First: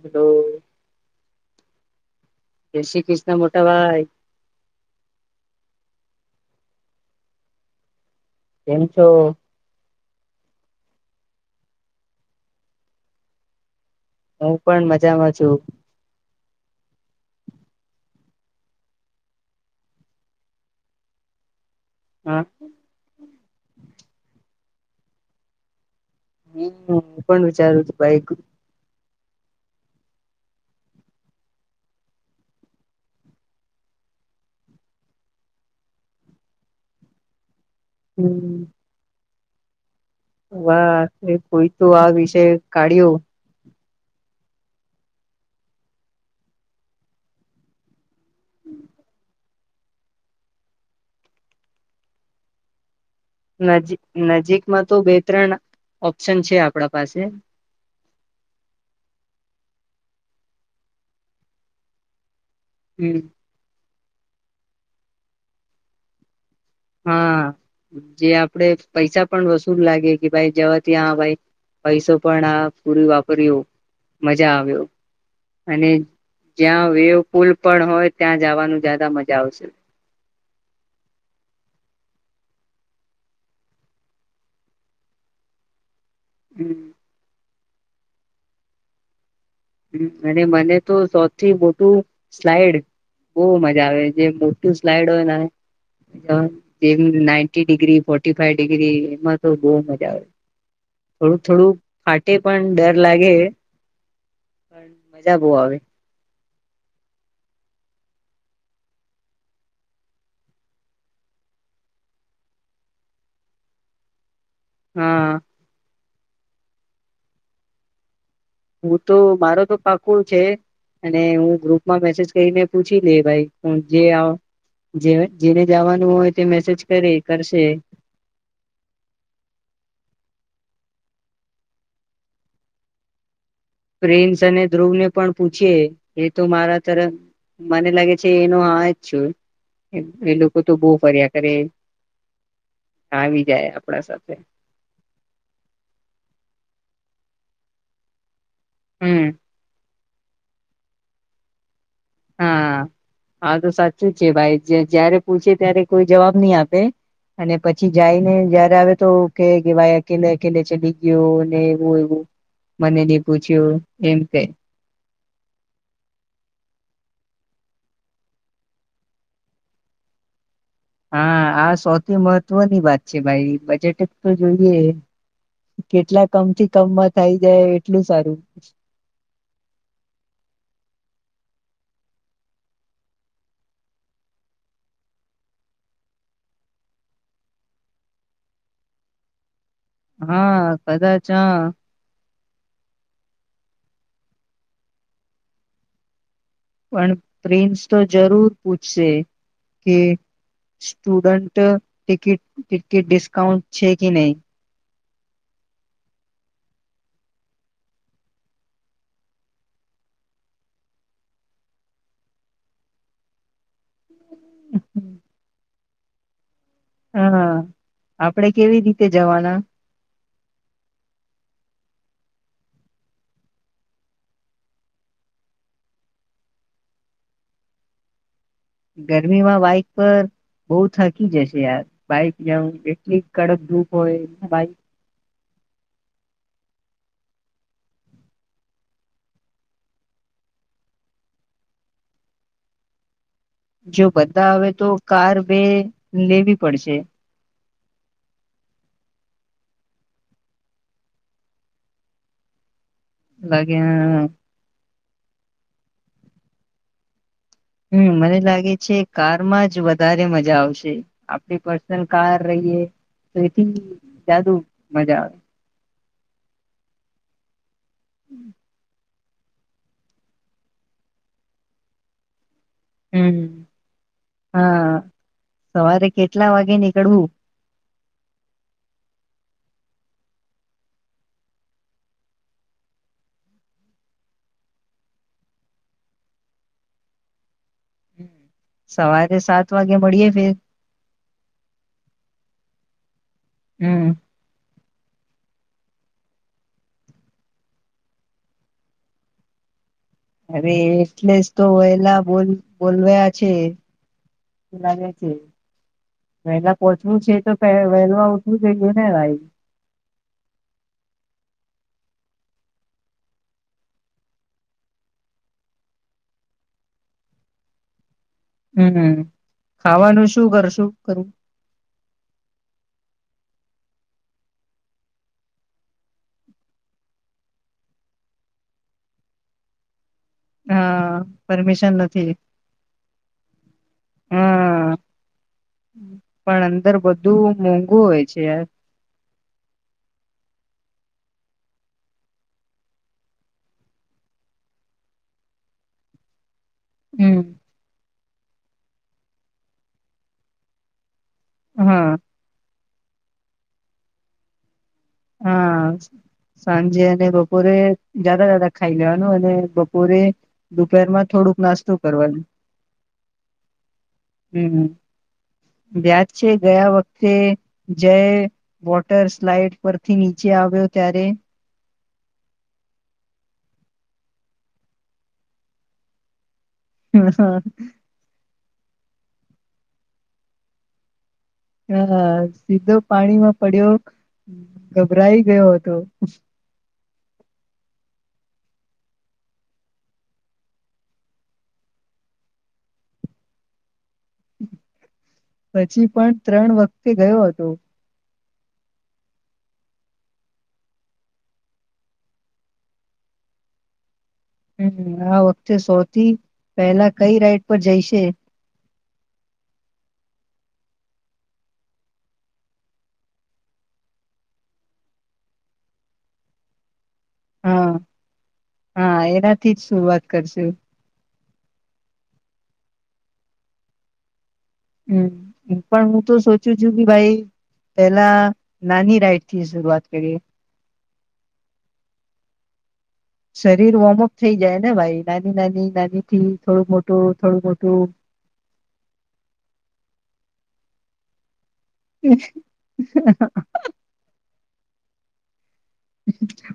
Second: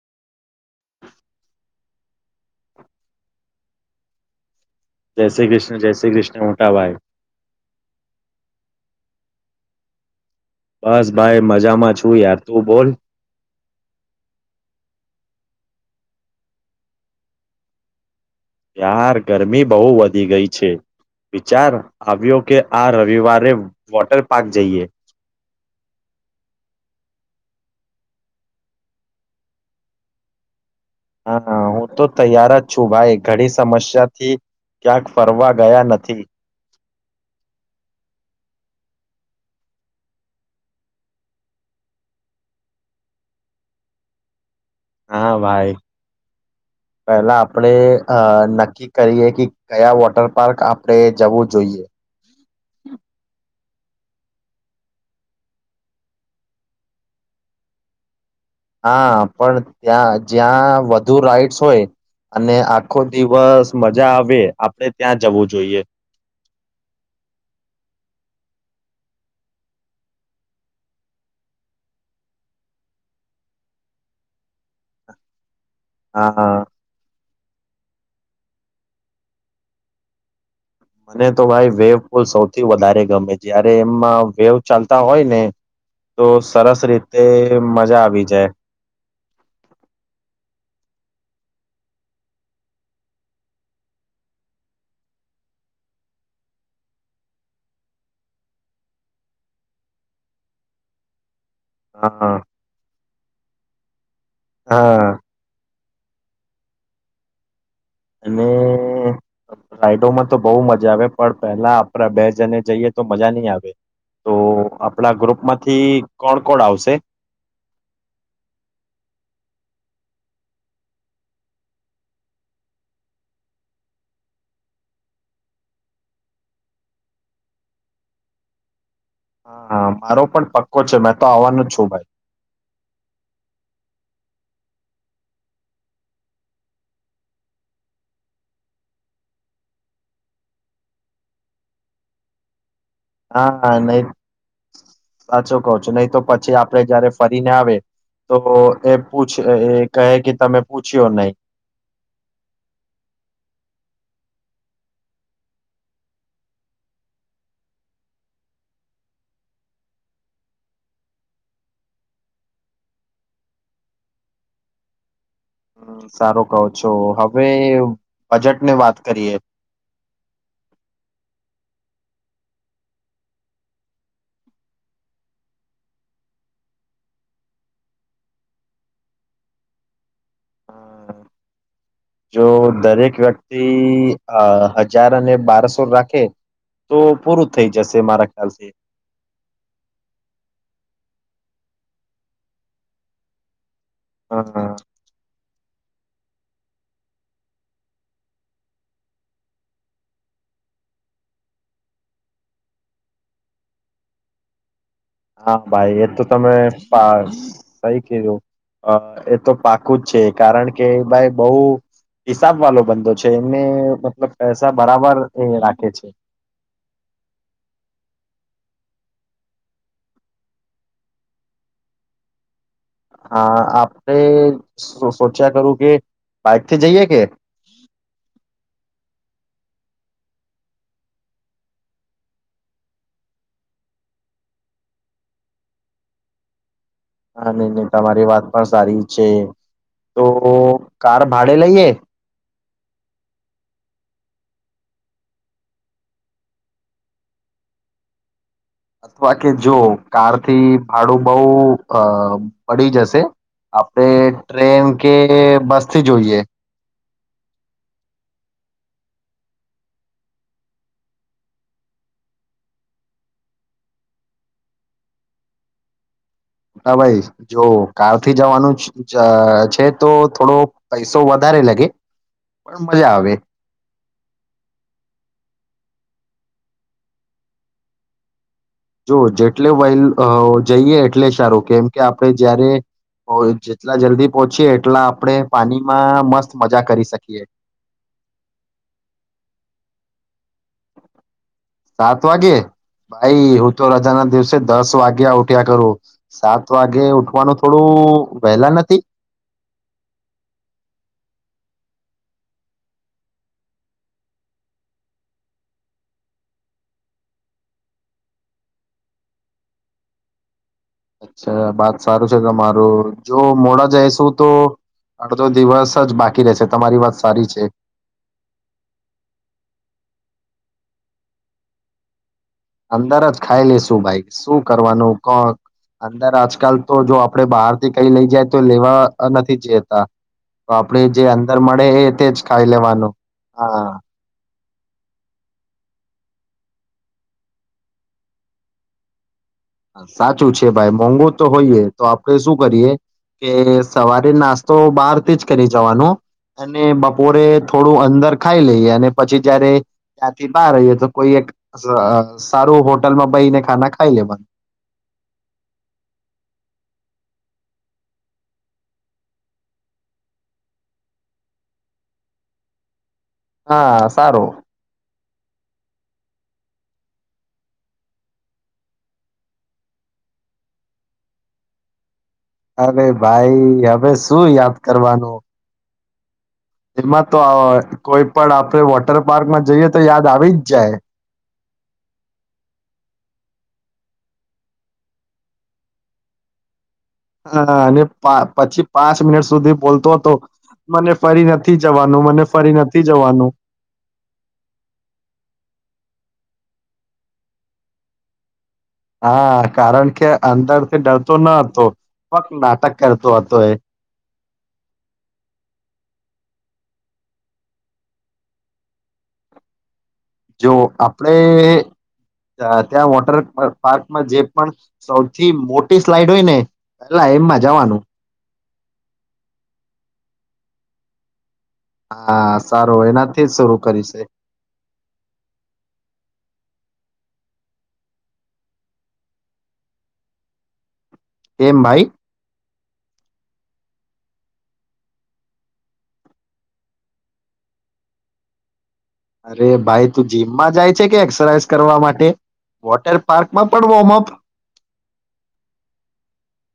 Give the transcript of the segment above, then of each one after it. Hello [unintelligible] જય શ્રી કૃષ્ણ મોટા ભાઈ. જય શ્રી કૃષ્ણ જય શ્રી કૃષ્ણ મોટા ભાઈ. કેમ છો? બસ ભાઈ મજામાં છું યાર તું બોલ. હું પણ મજામાં છું. યાર ગરમી બહુ વધી ગઈ છે. વિચાર આવ્યો હા કે આ રવિવારે વોટર પાર્ક જઈએ. હુ હું પણ વિચારું છું. બાઈક હા હું તો તૈયાર જ છું ભાઈ. ઘડી સમસ્યાથી ક્યાંક ફરવા ગયા નથી. હમ વાહ, કોઈ તો આ વિષય કાઢ્યો. હા, ભાઈ પેલા આપડે અ નક્કી કરીએ કી કયા વોટર પાર્ક આપડે જવું જોઈએ. નજીક નજીકમાં તો બે-ત્રણ ઓપ્શન છે. આપડા પાસે. હા, પણ ત્યાં જ્યાં વધુ રાઈટ્સ હોય અને આખો હમ દિવસ મ જા આવે આપડે ત્યાં જવું જોઈએ. હા, જે આપડે પૈસા પણ વસૂલ લાગે કે ભાઈ જવા ત્યાં ભઈ પૈસો પણ આ પૂરુ વાપયુ. મજા આવ્યુ. અને હા જ્યાં વેવ પુલ પણ હોય ત્યાં જવાનું જયાદા મજા આવશે. મને તો ભાઈ વેવ પુલ સૌથી વધારે ગમે જયારે એમાં વેવ ચાલતા હોય ને તો હમ સરસ રીતે તેમ મજા આવી જાય. હમ્મ અને મને તો સૌથી મોટું સ્લાઈડ બહુ મજા આવે જે મોટું સ્લાઈડ હોય ને જેમ ninety degree, forty five degree એમાં તો બહુ મજા આવે થોડુંક થોડુંક હા ફાટે પણ ડર લાગે. પણ હા મજા બહુ આવે. અને રાઈડોમાં તો બહુ મજા આવે પણ પહેલા આપણા બે જને જઈએ તો મજા નહીં આવે. તો આપણા હા ગ્રુપમાંથી કોણ કોણ આવશે? હું તો મારો તો પાક્કુ છે અને હું ગ્રુપમાં મેસેજ કરીને પૂછી લે ભાઈ હ જે જેને જાવાનું હોય તે મેસેજ કરે કરશે. હા હા મારો પણ પક્કો છે મેં તો આવાનો છું ભાઈ. પ્રિન્સ અને ધ્રુવ ને પણ પૂછીએ એ તો મારા તરફ મને લાગે છે એનુ હા જ છે એ લોકો તો બહુ ફર્યા કરે. આવી હા જાય હા આપણા નઈ સાથે સાચું કઉ છું નઈ તો પછી આપણે જયારે ફરીને આવે તો એ હમ પૂછે એ કહે કે તમે પૂછ્યો નઈ. હા હા તો સાચું જ છે ભાઈ જે જયારે પૂછે ત્યારે કોઈ જવાબ નઈ આપે અને પછી જાઈને જયારે આવે તો કે કે ભાઈ અકેલે અકેલે ચલી ગયો ને એવું એવું મને ની પૂછ્યું ને એમ કેય. હમ્મ, સારું કહો છો હવે બજેટની વાત કરીએ. હા આ સૌથી મહત્વની વાત છે ભાઈ બજેટ તો જોઈએ કેટલા કમ થી કમમાં થાય જાય એટલું સારું. અ, જો દરેક વ્યક્તિ અ હજાર અને બારસો રાખે તો પૂરું થઈ જશે મારા ખ્યાલથી. હા કદાચ આ હા હા. પણ પ્રિન્સ તો જરૂર પૂછશે કે સ્ટુડન્ટ ટિકિટ ટિકિ ડિસ્કાઉન્ટ છે કે નઈ? હા ભાઈ એ તો તમે સા સહી કેવો અ એ તો પાકું જ છે કારણ કે ભાઈ બહુ હિસાબવાળો બંદો છે એમને મતલબ પૈસા બરાબર એ રાખે છે. હા આપણે કેવી રીતે જવાના? હા આપે સોચ્યા કરું કે બાઈકથી જઈએ કે? ગરમીમાં બાઈક પર બહુ થકી જશે યાર, બાઈક જવું એટલી કડક ધુપ હોય બાઈક હા નહીં નહીં તમારી વાત પણ સારી છે તો કાર ભાડે લઈએ? જો બધા આવે તો કાર બે લેવી પડશે. અથવા કે જો કારથી ભાડું બઉ અ પડી જશે લાગે આપણે હમ ટ્રેન કે બસથી જોઈએ? હમ્મ, મને લાગે છે કારમાં જ વધારે મજા આવશે આપણી પર્સનલ કાર રહીએ તો એથી જયાદુ મજા આવે. મોટાભાઈ જો કારથી જવાનું છ ચ છે તો થોડો પૈસો વધારે લગે. હમ્મ. હા સવારે. કેટલા, વાગે નીકળવું? જો જેટલે વઈ જઈએ, એટલે સારું કેમ કે આપડે જયારે, જેટલા જલ્દી પહોંચીએ એટલા આપડે પાણીમાં મસ્ત મજા કરી શકીએ. હમ. સવારે સાત વાગે મળીએે ફેર. સાત વાગે. ભાઈ હું, તો હમ રજા ના દિવસે દસ ત વાગ્યા ઉઠ્યા કરું સાત વાગ્યે, ઉઠવાનું થોડું વહેલા નથી. અરે એટલે જ તો વહેલા બોલું બોલવાયા છે. [unintelligible] વહેલા પોહોચવું છે, તો પેલા વહેલા ઉઠવું, જોઈએ ને ભાઈ છા બાત સારું છે, તમારું જો મોડા જઈશું, તો અડધો દિવસ જ બાકી રહેશે, તમારી વાત સારી છે. હમ્મ, હમ્મ ખાવાનું શું કરશું કરું? અંદરજ ખાઈ લેશું ભાઈ શું કરવાનું અંદર આજકાલ, તો જો આપડે બહાર થી કઈ લઈ જાય, તો લેવા નથી જતા. તો આપડે, હા જે અંદર મળે પરમિશન એ નથી તેજ ખાઈ લેવાનું હા. હા પણ અંદર બધું મોંઘું હોય, છે. સાચું છે, ભાઈ મોંઘુ તો હોઈએ તો આપડે શું કરીએ કે સવારે નાસ્તો બહાર થીજ કરી જવાનો. અને હમ માબોડે થોડું અંદર. ખાઈ લઈએ અને પછી જયારે, ત્યાંથી બહાર રઈએ તો. કોઈ એક હા આ સારું હો. હોલમાં બહી ને ખાના ખાઈ લેવા. હા, સાંજે અને બપોરે જાદા જાદા ખાઈ લેવાનું અને બપોરે, દપરમાં થોડુંક નાસ્તોું કરવાનું. હા સારું. વ્યાજ છે, ગયા વખતે જય વોટર સ્લાઈડ. પરરથી નીચે, આવ્યો ત્યારે. અરે ભાઈ હવે, શું યાદ કરવાનું. એમાં તો કોઈ પણ આપ. આપડ વોટર પાર્કમાં જઈએ, તો યાદ આવી જ જાય. હા હા, સીધો પાણીમાં પડ્યો ગભરાઈ ગયો હતો. હા, અને પા પછી પાંચ મિનિટ સુધી બોલતો હતો મને ફરી નથી, જવાનું મને ફરી નથી જવાનું. પછી, પણ ત્રણ વખતે ગયો હતો. હા, કારણ કે અંદરથી ડરતો ન હતો ફક્ત નાટક કરતો હતો એ. હમ, આ વખતે સૌથી પહેલા કઈ રાઈટ પર જઈશે. જો, આપડે ત્યાં વોટર પાર્કમાં જે પણ સૌથી મોટી સલાઈડ હોય ને. પેલા એમમાં હા જવાનું. હા, એનાથી જ શું વાત કરશું. હા સારું એનાથી જ શરૂ કરી છે. હમ, પણ હું તો સોચું છું, કે ભાઈ પેલા નાની રાઈડ થી શરૂઆત કરીએ. કેમ ભાઈ. શરીર વોર્મઅપ થઈ. જાય ને ભાઈ નાની, નાની, નાની થી, થોડું મોટું, થોડું મોટું. અરે ભાઈ, તું જીમમાં જાય છે, કે એક્સરસાઇઝ. કરવા માટે વોટર, પાર્ક માં પણ વોર્મઅપ.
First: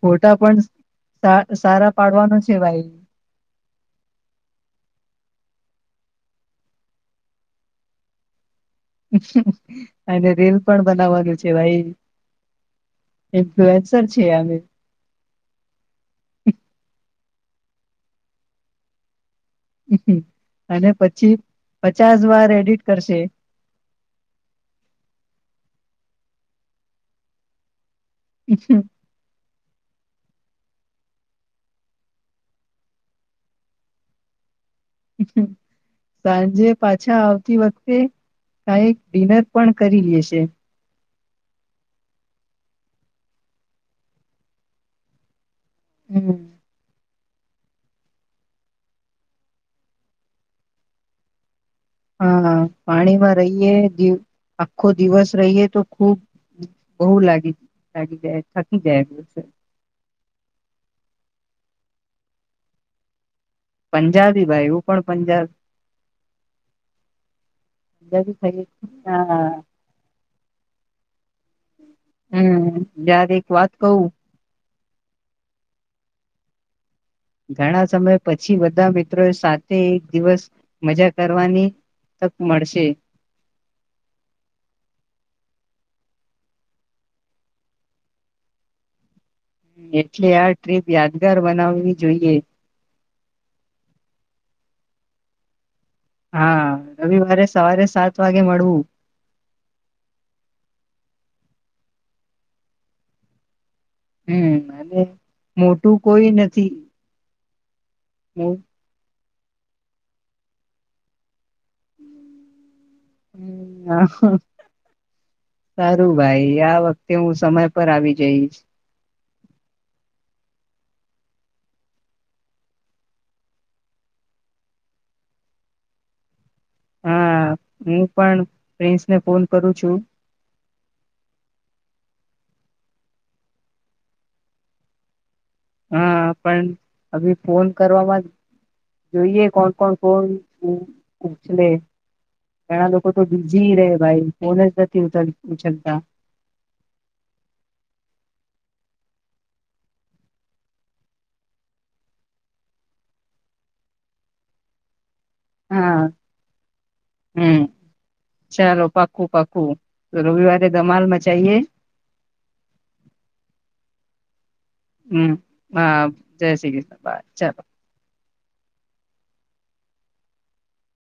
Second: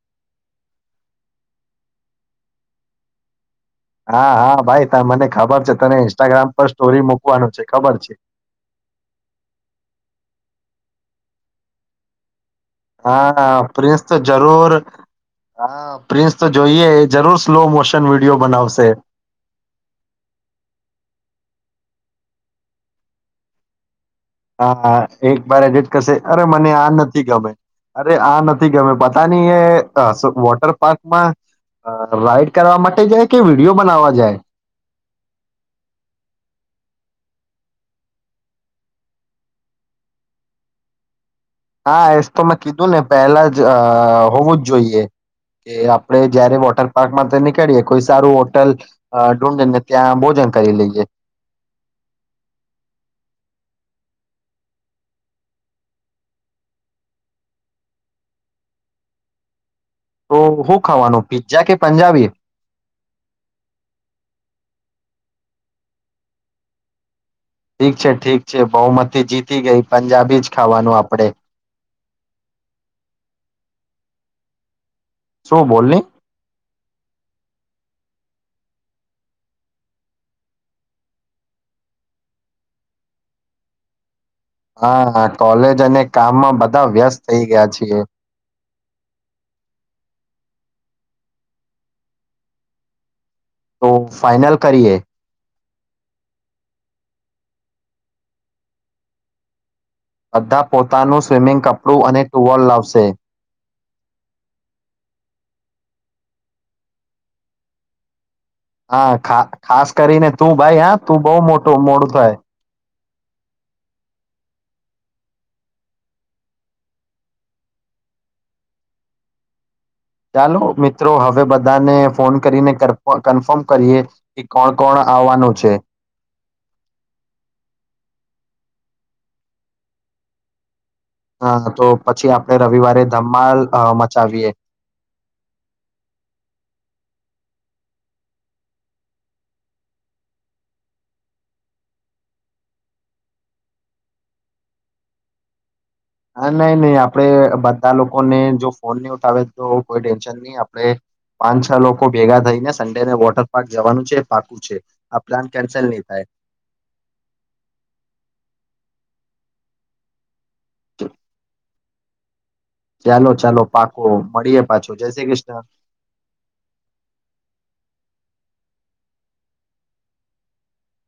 ફોટા પણ સારા પાડવાનો છે, ભાઈ. હા, હા ભાઈ ત મને ખબર છે, તને ઇન્સ્ટાગ્રામ પર સ્ટોરી મુૂકવાનું છે, ખબર છે. અને રીલ પણ બનાવવાનું છે ભાઈ. હા પ્રિન્સ ઇન્ફ્લુએન્સર તો છે અમે. જરૂર હા પ્રિન્સ તો જોઈએ. જરૂર સ્લો મોશન વિડિયો બનાવશે. હ અને પછી પચાસ વાર એડિટ કરશે. હા એક વાર એજ જ કરશે અરે મને આ નથી ગમે. અરે આ નથી ગમે પતા નની એ વોટર પાર્કમાં, રાઈડ કરવા માટે જાય કે વિડીયો બનાવવા જાય. સાંજે પાછા આવતી વખતે કઈક ડિનર પણ કરી લેશે. હા એસ તો મેં કીધું ને પહેલા જ હોવું જ જોઈએ. કે આપડે હમ જયારે વોટર પાર્કમાં તો નીકળીએે કોઈ સારું હોટલ ધૂઢને ત્યાં ભોજન કરી લઈએ. હા પાણીમાં રહીએ આખો દિવસ રહીએ તો ખુબ બહુ લાગી લાગી જાય થકી જાય. તો શું ખાવાનું પી્ઝા કે પંજાબી? પંજાબી ભાઈ હું પણ પંજાબ. ઠીક છે પંજાબી ઠીક છે થઈ બહુમતી હા જીતી ગઈ પંજાબી જ ખાવાનું આપડે. હમ યાર એક વાત કહું શું બોલને. ઘણા સમય પછી બધા મિત્રોએ સાથે એક દિવસ મજા કરવાની તક મળશે. હા કોલેજ અને કામમાં બધા વ્યસ્ત થઈ ગયા છીએ. એટલે આ ટ્રીપ યાદગાર બનાવવી જોઈએ. તો ફાઈનલ કરીએ. હા રવિવારે સવારે સાત વાગે મળવું. બધા પોતાનું સ્વિમિંગ કપડું અને ટુવાલ લાવશે. હમ અ મોટું કોઈ નથી. હમ હા ખા ખાસ કરીને તું ભાઈ હા તું બહુ મોટું મોડું થાય. હ અ, સારું ભાઈ આ વખતે હું સમય પર આવી જઈશ. ચાલો મિત્રો હવે બધાને ફોન કરીને કર કન્ફર્મ કરીએ, કે કોણ કોણ આવવાનુ છે. હા હું પણ પ્રિન્સ ને ફોન કરું છું. હ તો પછી આપણે રવિવારે ધમાલ અ મચાવીએ. હા પણ અભી ફોન કરવામાં જોઈએ કોણ કોણ ફોન ઉ ઉછલે ઘણા લોકો તો બીઝી રેહ ભાઈ ફોન જ નથી ઉ ઉછલતા. હા નહી નહી આપડે બધા લોકોને જો ફોન નહી ઉઠાવે તો કોઈ ટેન્શન નહી આપડે, પાંચ છ લોકો ભેગા થઈને સન્ડેને વોટર પાર્ક જવાનું છે એ પાકું છે. પ્લાન કેન્સલ હા, નહી થાય હમ ચાલો પા પાક્કુ પાક્કુ તો રવિવાર ધમાલ મચાઈએ. ચાલો ચાલો પાક્કુ મળીએે પાછુ જય શ્રી હમ કૃષ્ણ. હા જય શ્રી કૃષ્ણ બાય ચાલો.